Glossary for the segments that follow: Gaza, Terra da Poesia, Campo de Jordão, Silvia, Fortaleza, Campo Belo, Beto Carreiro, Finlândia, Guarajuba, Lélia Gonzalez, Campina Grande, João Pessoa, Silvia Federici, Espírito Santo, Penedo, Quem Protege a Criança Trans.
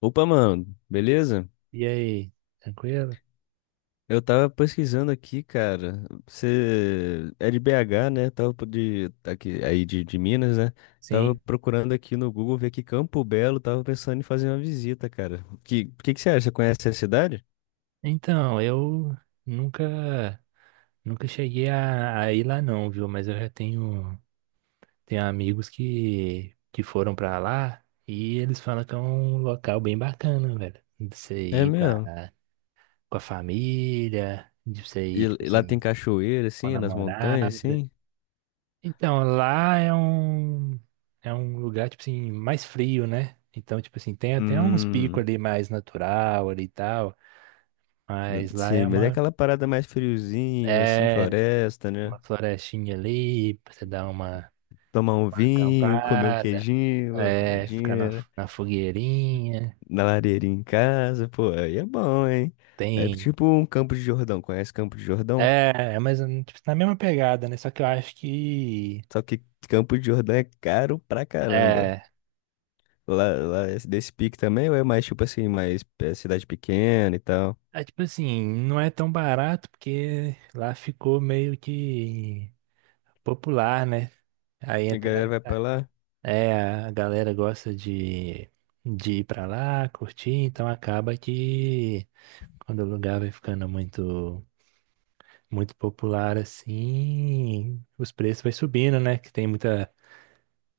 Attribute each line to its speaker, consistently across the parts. Speaker 1: Opa, mano, beleza?
Speaker 2: E aí, tranquilo?
Speaker 1: Eu tava pesquisando aqui, cara. Você é de BH, né? De aqui aí de Minas, né? Tava
Speaker 2: Sim.
Speaker 1: procurando aqui no Google ver que Campo Belo, tava pensando em fazer uma visita, cara. Que que você acha? Você conhece a cidade?
Speaker 2: Então, eu nunca nunca cheguei a ir lá não, viu? Mas eu já tenho amigos que foram pra lá e eles falam que é um local bem bacana, velho. De você
Speaker 1: É
Speaker 2: ir
Speaker 1: mesmo.
Speaker 2: com a família, de você
Speaker 1: E,
Speaker 2: ir, tipo
Speaker 1: e lá tem
Speaker 2: assim,
Speaker 1: cachoeira
Speaker 2: com a
Speaker 1: assim, nas montanhas
Speaker 2: namorada.
Speaker 1: assim?
Speaker 2: Então, lá é um lugar tipo assim mais frio, né? Então, tipo assim, tem até uns picos
Speaker 1: Hum,
Speaker 2: ali mais natural ali e tal. Mas lá é
Speaker 1: sim, mas é
Speaker 2: uma
Speaker 1: aquela parada mais friozinho assim,
Speaker 2: É,
Speaker 1: floresta, né?
Speaker 2: uma florestinha ali pra você dar
Speaker 1: Tomar um
Speaker 2: uma
Speaker 1: vinho, comer um
Speaker 2: acampada,
Speaker 1: queijinho, uma
Speaker 2: é, ficar
Speaker 1: paradinha, né?
Speaker 2: na fogueirinha.
Speaker 1: Na lareira em casa, pô, aí é bom, hein? É
Speaker 2: Tem.
Speaker 1: tipo um Campo de Jordão. Conhece Campo de Jordão?
Speaker 2: É, mas tipo, na mesma pegada, né? Só que eu acho que.
Speaker 1: Só que Campo de Jordão é caro pra caramba.
Speaker 2: É,
Speaker 1: Lá é desse pique também, ou é mais tipo assim, mais é, cidade pequena e tal?
Speaker 2: é tipo assim, não é tão barato porque lá ficou meio que popular, né? Aí
Speaker 1: E a
Speaker 2: entra,
Speaker 1: galera
Speaker 2: né?
Speaker 1: vai pra lá?
Speaker 2: É, é, a galera gosta de ir pra lá, curtir, então acaba que quando o lugar vai ficando muito. Muito popular assim, os preços vai subindo, né? Que tem muita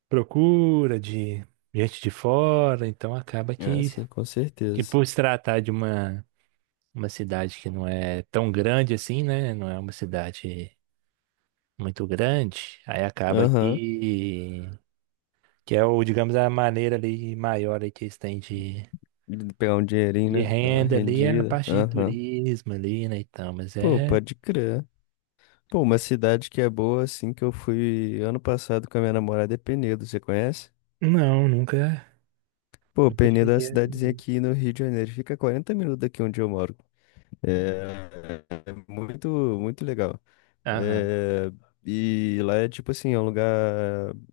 Speaker 2: procura de gente de fora, então acaba
Speaker 1: Ah, sim, com
Speaker 2: que
Speaker 1: certeza.
Speaker 2: por se tratar de uma cidade que não é tão grande assim, né? Não é uma cidade muito grande, aí acaba
Speaker 1: Aham.
Speaker 2: que é o, digamos, a maneira ali maior aí que eles têm
Speaker 1: De pegar um dinheirinho,
Speaker 2: de
Speaker 1: né? Dar uma
Speaker 2: renda ali é a
Speaker 1: rendida.
Speaker 2: parte de
Speaker 1: Aham.
Speaker 2: turismo ali, né? Então, mas
Speaker 1: Pô,
Speaker 2: é.
Speaker 1: pode crer. Pô, uma cidade que é boa, assim, que eu fui ano passado com a minha namorada é Penedo, você conhece?
Speaker 2: Não, nunca,
Speaker 1: Pô,
Speaker 2: nunca
Speaker 1: Penedo é uma
Speaker 2: cheguei a
Speaker 1: cidadezinha
Speaker 2: ver.
Speaker 1: aqui no Rio de Janeiro. Fica 40 minutos daqui onde eu moro. É muito legal.
Speaker 2: Aham.
Speaker 1: É, e lá é tipo assim, é um lugar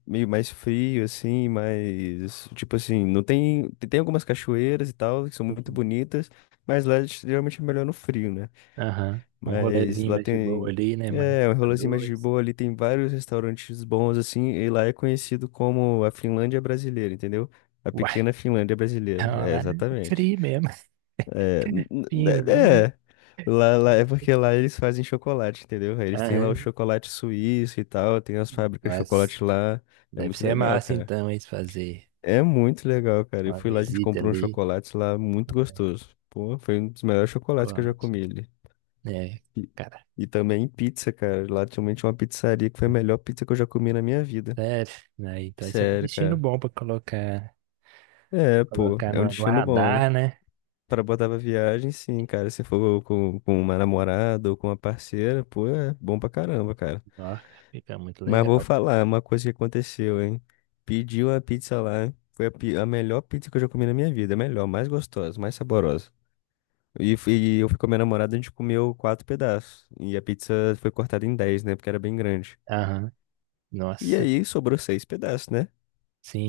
Speaker 1: meio mais frio, assim, mas tipo assim, não tem. Tem algumas cachoeiras e tal, que são muito bonitas, mas lá é geralmente é melhor no frio, né?
Speaker 2: Aham. Um
Speaker 1: Mas
Speaker 2: rolezinho
Speaker 1: lá
Speaker 2: mais de boa
Speaker 1: tem.
Speaker 2: ali, né? Mais
Speaker 1: É, um
Speaker 2: a
Speaker 1: rolezinho mais de
Speaker 2: dois.
Speaker 1: boa ali, tem vários restaurantes bons, assim, e lá é conhecido como a Finlândia brasileira, entendeu? A
Speaker 2: Uai,
Speaker 1: pequena Finlândia brasileira.
Speaker 2: vamos
Speaker 1: É,
Speaker 2: lá no
Speaker 1: exatamente.
Speaker 2: frio mesmo. Fino, viu?
Speaker 1: É. É porque lá eles fazem chocolate, entendeu? Aí eles têm lá o
Speaker 2: Aham.
Speaker 1: chocolate suíço e tal, tem as fábricas de
Speaker 2: Mas
Speaker 1: chocolate lá. É
Speaker 2: deve
Speaker 1: muito
Speaker 2: ser
Speaker 1: legal,
Speaker 2: massa
Speaker 1: cara.
Speaker 2: então, eles fazer
Speaker 1: É muito legal, cara. Eu
Speaker 2: uma
Speaker 1: fui lá, a gente
Speaker 2: visita
Speaker 1: comprou um
Speaker 2: ali,
Speaker 1: chocolate lá muito
Speaker 2: comprar um
Speaker 1: gostoso. Pô, foi um dos melhores chocolates que eu já
Speaker 2: chocolate.
Speaker 1: comi ali.
Speaker 2: É,
Speaker 1: E,
Speaker 2: cara,
Speaker 1: e também pizza, cara. Lá também tinha uma pizzaria que foi a melhor pizza que eu já comi na minha vida.
Speaker 2: sério. Né? Então esse é um
Speaker 1: Sério,
Speaker 2: destino
Speaker 1: cara.
Speaker 2: bom pra colocar,
Speaker 1: É, pô,
Speaker 2: colocar
Speaker 1: é um
Speaker 2: no
Speaker 1: destino bom.
Speaker 2: radar, né?
Speaker 1: Pra botar pra viagem, sim, cara. Se for com uma namorada ou com uma parceira, pô, é bom pra caramba, cara.
Speaker 2: Nossa, fica muito
Speaker 1: Mas vou
Speaker 2: legal.
Speaker 1: falar uma coisa que aconteceu, hein? Pedi uma pizza lá. Foi a melhor pizza que eu já comi na minha vida. A melhor, mais gostosa, mais saborosa. E eu fui com a minha namorada, a gente comeu quatro pedaços. E a pizza foi cortada em dez, né? Porque era bem grande.
Speaker 2: Aham.
Speaker 1: E
Speaker 2: Nossa,
Speaker 1: aí sobrou seis pedaços, né?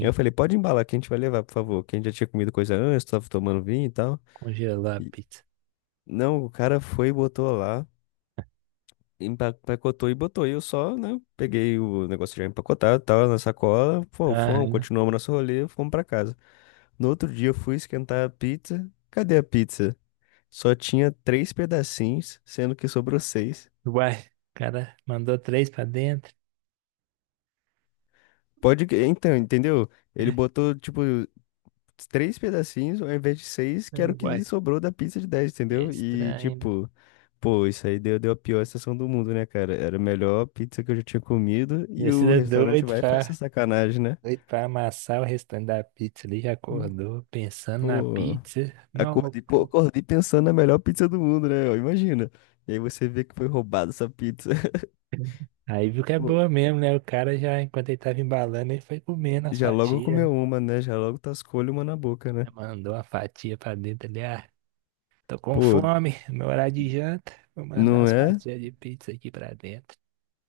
Speaker 1: Eu falei, pode embalar que a gente vai levar, por favor. Que a gente já tinha comido coisa antes, tava tomando vinho e tal.
Speaker 2: Congelar a
Speaker 1: E-
Speaker 2: pizza.
Speaker 1: Não, o cara foi e botou lá, empacotou e botou. E eu só, né, peguei o negócio já empacotado, tal, na sacola. Pô, fomos,
Speaker 2: Aham.
Speaker 1: continuamos nosso rolê, fomos pra casa. No outro dia eu fui esquentar a pizza. Cadê a pizza? Só tinha três pedacinhos, sendo que sobrou seis.
Speaker 2: Uai, o cara mandou três pra dentro.
Speaker 1: Então, entendeu? Ele botou, tipo, três pedacinhos ao invés de seis,
Speaker 2: É,
Speaker 1: que era o
Speaker 2: uai.
Speaker 1: que sobrou da pizza de dez,
Speaker 2: É
Speaker 1: entendeu? E,
Speaker 2: estranho, né?
Speaker 1: tipo, pô, isso aí deu a pior sensação do mundo, né, cara? Era a melhor pizza que eu já tinha comido e o
Speaker 2: Descida é
Speaker 1: restaurante vai e faz essa sacanagem, né?
Speaker 2: doido pra amassar o restante da pizza ali, já acordou pensando na
Speaker 1: Pô,
Speaker 2: pizza. Não, vou...
Speaker 1: pô,
Speaker 2: co-
Speaker 1: acordei pensando na melhor pizza do mundo, né? Ó, imagina. E aí você vê que foi roubada essa pizza.
Speaker 2: Aí viu que é
Speaker 1: Pô,
Speaker 2: boa mesmo, né? O cara já, enquanto ele tava embalando, ele foi comendo as
Speaker 1: já logo
Speaker 2: fatias, né?
Speaker 1: comeu uma, né? Já logo tascou-lhe uma na boca, né?
Speaker 2: Já mandou a fatia pra dentro ali, ah, tô com
Speaker 1: Pô,
Speaker 2: fome, meu horário de janta, vou mandar
Speaker 1: não
Speaker 2: as
Speaker 1: é?
Speaker 2: fatias de pizza aqui pra dentro.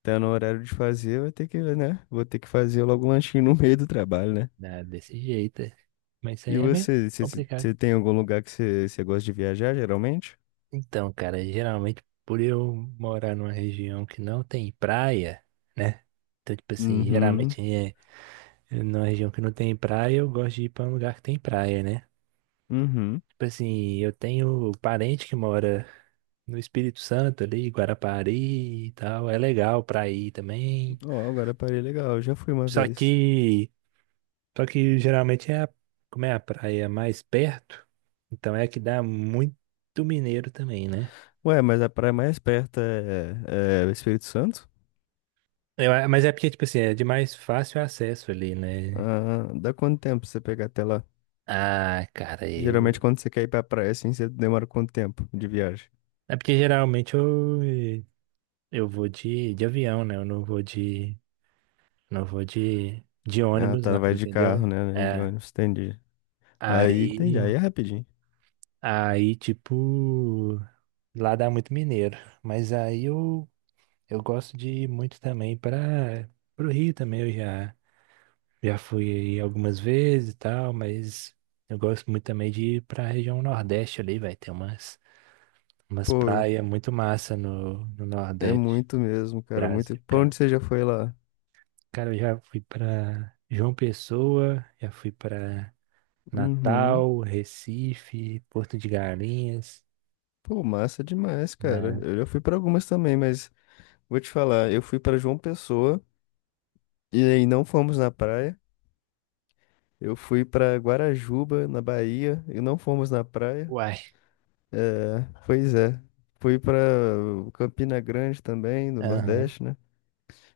Speaker 1: Tá no horário de fazer, vai ter que, né? Vou ter que fazer logo um lanchinho no meio do trabalho, né?
Speaker 2: Dá desse jeito, é. Mas isso aí
Speaker 1: E
Speaker 2: é meio complicado.
Speaker 1: você tem algum lugar que você gosta de viajar, geralmente?
Speaker 2: Então, cara, geralmente por eu morar numa região que não tem praia, né? Então, tipo assim,
Speaker 1: Uhum,
Speaker 2: geralmente é numa região que não tem praia, eu gosto de ir pra um lugar que tem praia, né?
Speaker 1: uhum.
Speaker 2: Tipo assim, eu tenho parente que mora no Espírito Santo ali, Guarapari e tal, é legal pra ir também.
Speaker 1: Ó, agora a parei legal, eu já fui uma
Speaker 2: Só
Speaker 1: vez.
Speaker 2: que, só que geralmente é como é a praia mais perto, então é a que dá muito mineiro também, né?
Speaker 1: Ué, mas a praia mais perto é Espírito Santo?
Speaker 2: Mas é porque, tipo assim, é de mais fácil acesso ali, né?
Speaker 1: Ah, dá quanto tempo pra você pegar até lá?
Speaker 2: Ah, cara,
Speaker 1: Geralmente
Speaker 2: eu.
Speaker 1: quando você quer ir pra praia, assim, você demora quanto tempo de viagem?
Speaker 2: É porque geralmente eu vou de avião, né? Eu não vou de. Não vou de
Speaker 1: Ah,
Speaker 2: ônibus,
Speaker 1: tá,
Speaker 2: não,
Speaker 1: vai de carro,
Speaker 2: entendeu?
Speaker 1: né? Né, de
Speaker 2: É.
Speaker 1: ônibus, entendi. Aí,
Speaker 2: Aí.
Speaker 1: entendi, aí é rapidinho.
Speaker 2: Aí, tipo. Lá dá muito mineiro. Mas aí eu, eu gosto de ir muito também para pro Rio também. Já fui aí algumas vezes e tal, mas eu gosto muito também de ir pra região Nordeste ali, vai ter umas. Umas
Speaker 1: Pô, eu-
Speaker 2: praias muito massa no
Speaker 1: é
Speaker 2: Nordeste
Speaker 1: muito mesmo,
Speaker 2: do
Speaker 1: cara, muito.
Speaker 2: Brasil,
Speaker 1: Pra onde
Speaker 2: cara.
Speaker 1: você já foi lá?
Speaker 2: Cara, eu já fui pra João Pessoa, já fui pra
Speaker 1: Uhum.
Speaker 2: Natal, Recife, Porto de Galinhas,
Speaker 1: Pô, massa demais, cara.
Speaker 2: né?
Speaker 1: Eu já fui pra algumas também, mas vou te falar, eu fui pra João Pessoa e aí não fomos na praia. Eu fui pra Guarajuba, na Bahia, e não fomos na praia.
Speaker 2: Uai,
Speaker 1: É, pois é. Fui pra Campina Grande também, no
Speaker 2: aham.
Speaker 1: Nordeste, né?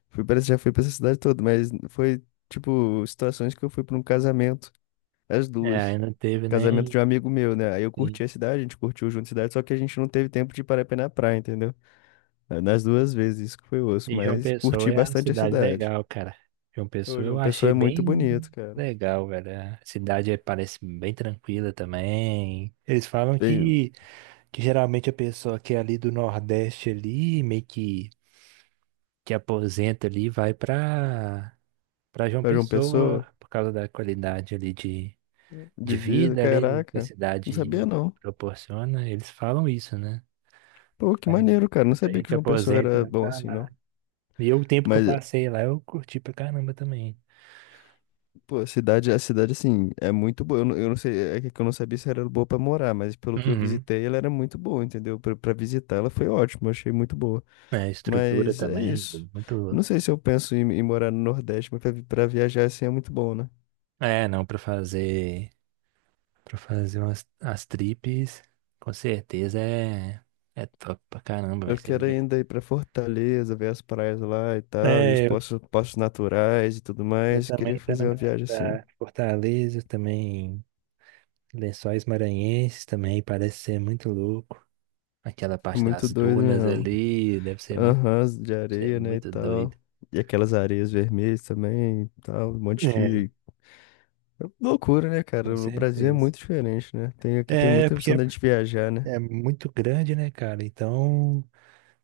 Speaker 1: Fui para já fui pra essa cidade toda, mas foi tipo situações que eu fui pra um casamento, as
Speaker 2: É, aí
Speaker 1: duas.
Speaker 2: não teve
Speaker 1: Casamento de um amigo meu, né? Aí eu
Speaker 2: nem-
Speaker 1: curti a cidade, a gente curtiu junto a cidade, só que a gente não teve tempo de parar pra ir na praia, entendeu? Nas duas vezes, isso que foi osso,
Speaker 2: E João
Speaker 1: mas
Speaker 2: Pessoa
Speaker 1: curti
Speaker 2: é uma
Speaker 1: bastante a
Speaker 2: cidade
Speaker 1: cidade.
Speaker 2: legal, cara. João
Speaker 1: Ô,
Speaker 2: Pessoa eu
Speaker 1: João Pessoa
Speaker 2: achei
Speaker 1: é muito
Speaker 2: bem
Speaker 1: bonito, cara.
Speaker 2: legal, velho. A cidade parece bem tranquila também. Eles falam
Speaker 1: Bem,
Speaker 2: que geralmente a pessoa que é ali do Nordeste ali, meio que aposenta ali vai para João
Speaker 1: pra João
Speaker 2: Pessoa
Speaker 1: Pessoa,
Speaker 2: por causa da qualidade ali
Speaker 1: de
Speaker 2: de
Speaker 1: vida,
Speaker 2: vida ali que a
Speaker 1: caraca, não sabia
Speaker 2: cidade
Speaker 1: não.
Speaker 2: proporciona. Eles falam isso, né?
Speaker 1: Pô, que
Speaker 2: Vai,
Speaker 1: maneiro, cara, não
Speaker 2: muita
Speaker 1: sabia que
Speaker 2: gente
Speaker 1: João Pessoa
Speaker 2: aposenta e
Speaker 1: era
Speaker 2: vai
Speaker 1: bom
Speaker 2: pra
Speaker 1: assim,
Speaker 2: lá.
Speaker 1: não.
Speaker 2: E eu, o tempo que eu
Speaker 1: Mas,
Speaker 2: passei lá, eu curti pra caramba também.
Speaker 1: pô, a cidade, assim, é muito boa. Eu não sei, é que eu não sabia se era boa pra morar, mas pelo que eu
Speaker 2: Uhum.
Speaker 1: visitei, ela era muito boa, entendeu? Pra visitar, ela foi ótima, achei muito boa.
Speaker 2: É, a estrutura
Speaker 1: Mas é
Speaker 2: também,
Speaker 1: isso.
Speaker 2: muito.
Speaker 1: Não sei se eu penso em morar no Nordeste, mas pra viajar, assim, é muito bom, né?
Speaker 2: É, não, pra fazer para fazer umas as trips, com certeza é top pra caramba,
Speaker 1: Eu
Speaker 2: vai ser.
Speaker 1: quero ainda ir pra Fortaleza, ver as praias lá e tal, e os
Speaker 2: É,
Speaker 1: poços naturais e tudo
Speaker 2: eu
Speaker 1: mais. Queria
Speaker 2: também tô no
Speaker 1: fazer uma
Speaker 2: meu
Speaker 1: viagem assim.
Speaker 2: radar. Fortaleza também, Lençóis Maranhenses também, parece ser muito louco. Aquela
Speaker 1: É
Speaker 2: parte
Speaker 1: muito
Speaker 2: das
Speaker 1: doido
Speaker 2: dunas
Speaker 1: mesmo.
Speaker 2: ali, deve
Speaker 1: Aham, de
Speaker 2: ser
Speaker 1: areia, né, e
Speaker 2: muito doido.
Speaker 1: tal. E aquelas areias vermelhas também, e tal, um
Speaker 2: É,
Speaker 1: monte. Loucura, né,
Speaker 2: com
Speaker 1: cara? O Brasil é
Speaker 2: certeza.
Speaker 1: muito diferente, né? Tem, aqui tem
Speaker 2: É,
Speaker 1: muita
Speaker 2: porque
Speaker 1: opção da gente viajar, né?
Speaker 2: é muito grande, né, cara? Então,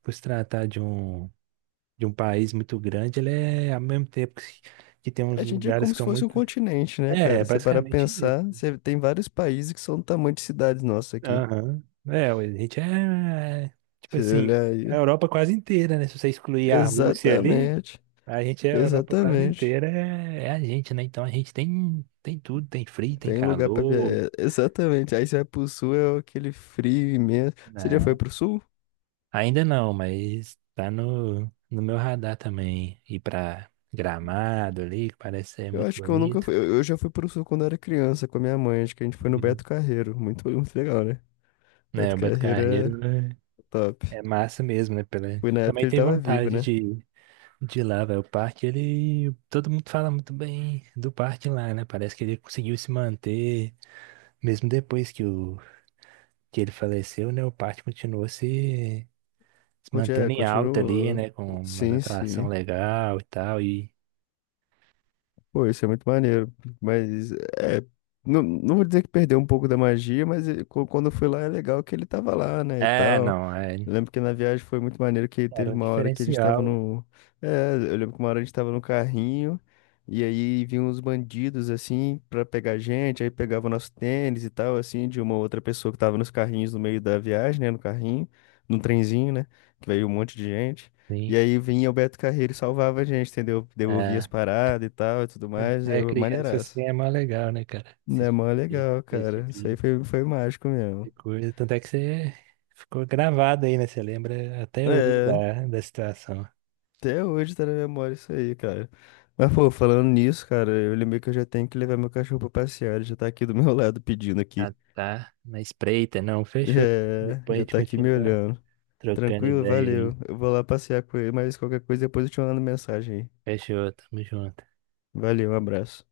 Speaker 2: por se tratar de de um país muito grande, ele é, ao mesmo tempo que tem uns
Speaker 1: A gente é
Speaker 2: lugares
Speaker 1: como
Speaker 2: que
Speaker 1: se
Speaker 2: são
Speaker 1: fosse um
Speaker 2: muito...
Speaker 1: continente, né,
Speaker 2: É,
Speaker 1: cara? Você para
Speaker 2: basicamente
Speaker 1: pensar, você tem vários países que são do tamanho de cidades nossas aqui.
Speaker 2: aham. É, a gente é. É, tipo
Speaker 1: Você
Speaker 2: assim,
Speaker 1: olhar
Speaker 2: a
Speaker 1: aí.
Speaker 2: Europa quase inteira, né? Se você excluir a Rússia ali,
Speaker 1: Exatamente.
Speaker 2: a gente é a Europa quase
Speaker 1: Exatamente.
Speaker 2: inteira, é, é a gente, né? Então a gente tem, tem tudo, tem frio, tem
Speaker 1: Tem lugar pra
Speaker 2: calor,
Speaker 1: viajar. Exatamente. Aí você vai pro sul, é aquele frio imenso. Você já foi
Speaker 2: né?
Speaker 1: pro sul?
Speaker 2: Ainda não, mas tá no meu radar também. Ir pra Gramado ali, que parece ser
Speaker 1: Eu
Speaker 2: muito
Speaker 1: acho que eu nunca
Speaker 2: bonito.
Speaker 1: fui. Eu já fui pro sul quando eu era criança com a minha mãe. Acho que a gente foi no
Speaker 2: Uhum.
Speaker 1: Beto Carreiro. Muito legal, né?
Speaker 2: É,
Speaker 1: Beto
Speaker 2: o
Speaker 1: Carreiro é top.
Speaker 2: É massa mesmo, né? Pela...
Speaker 1: Foi na
Speaker 2: Eu
Speaker 1: época que
Speaker 2: também
Speaker 1: ele
Speaker 2: tenho
Speaker 1: tava vivo,
Speaker 2: vontade
Speaker 1: né?
Speaker 2: de ir. De lá, velho, o parque, ele. Todo mundo fala muito bem do parque lá, né? Parece que ele conseguiu se manter, mesmo depois que, o... que ele faleceu, né? O parque continuou se... se
Speaker 1: É,
Speaker 2: mantendo em alta ali,
Speaker 1: continuou.
Speaker 2: né? Com uma
Speaker 1: Sim,
Speaker 2: atração
Speaker 1: sim.
Speaker 2: legal e tal. E.
Speaker 1: Pô, isso é muito maneiro. Mas, é. Não, não vou dizer que perdeu um pouco da magia, mas quando eu fui lá é legal que ele tava lá, né? E
Speaker 2: É,
Speaker 1: tal.
Speaker 2: não, é...
Speaker 1: Eu lembro que na viagem foi muito maneiro que teve
Speaker 2: era um
Speaker 1: uma hora que a gente tava
Speaker 2: diferencial, né?
Speaker 1: no. É, eu lembro que uma hora a gente tava no carrinho e aí vinham uns bandidos assim pra pegar a gente, aí pegava o nosso tênis e tal, assim, de uma outra pessoa que tava nos carrinhos no meio da viagem, né? No carrinho, no trenzinho, né? Que veio um monte de gente. E
Speaker 2: Sim.
Speaker 1: aí vinha o Beto Carreiro e salvava a gente, entendeu? Devolvia as
Speaker 2: É.
Speaker 1: paradas e tal e tudo
Speaker 2: Quando
Speaker 1: mais.
Speaker 2: você
Speaker 1: É
Speaker 2: é criança, assim,
Speaker 1: maneiraço.
Speaker 2: é mais legal, né, cara?
Speaker 1: É mó legal,
Speaker 2: Esse
Speaker 1: cara.
Speaker 2: tipo
Speaker 1: Isso aí foi, foi mágico
Speaker 2: de
Speaker 1: mesmo.
Speaker 2: coisa. Tanto é que você ficou gravado aí, né? Você lembra até hoje
Speaker 1: É.
Speaker 2: da situação.
Speaker 1: Até hoje tá na memória isso aí, cara. Mas, pô, falando nisso, cara, eu lembrei que eu já tenho que levar meu cachorro pra passear. Ele já tá aqui do meu lado pedindo aqui.
Speaker 2: Ah, tá. Na espreita, não. Fechou.
Speaker 1: É,
Speaker 2: Depois a
Speaker 1: já
Speaker 2: gente
Speaker 1: tá aqui me
Speaker 2: continua
Speaker 1: olhando.
Speaker 2: trocando
Speaker 1: Tranquilo,
Speaker 2: ideia
Speaker 1: valeu.
Speaker 2: aí.
Speaker 1: Eu vou lá passear com ele, mas qualquer coisa depois eu te mando mensagem aí.
Speaker 2: Fechou, tamo junto.
Speaker 1: Valeu, um abraço.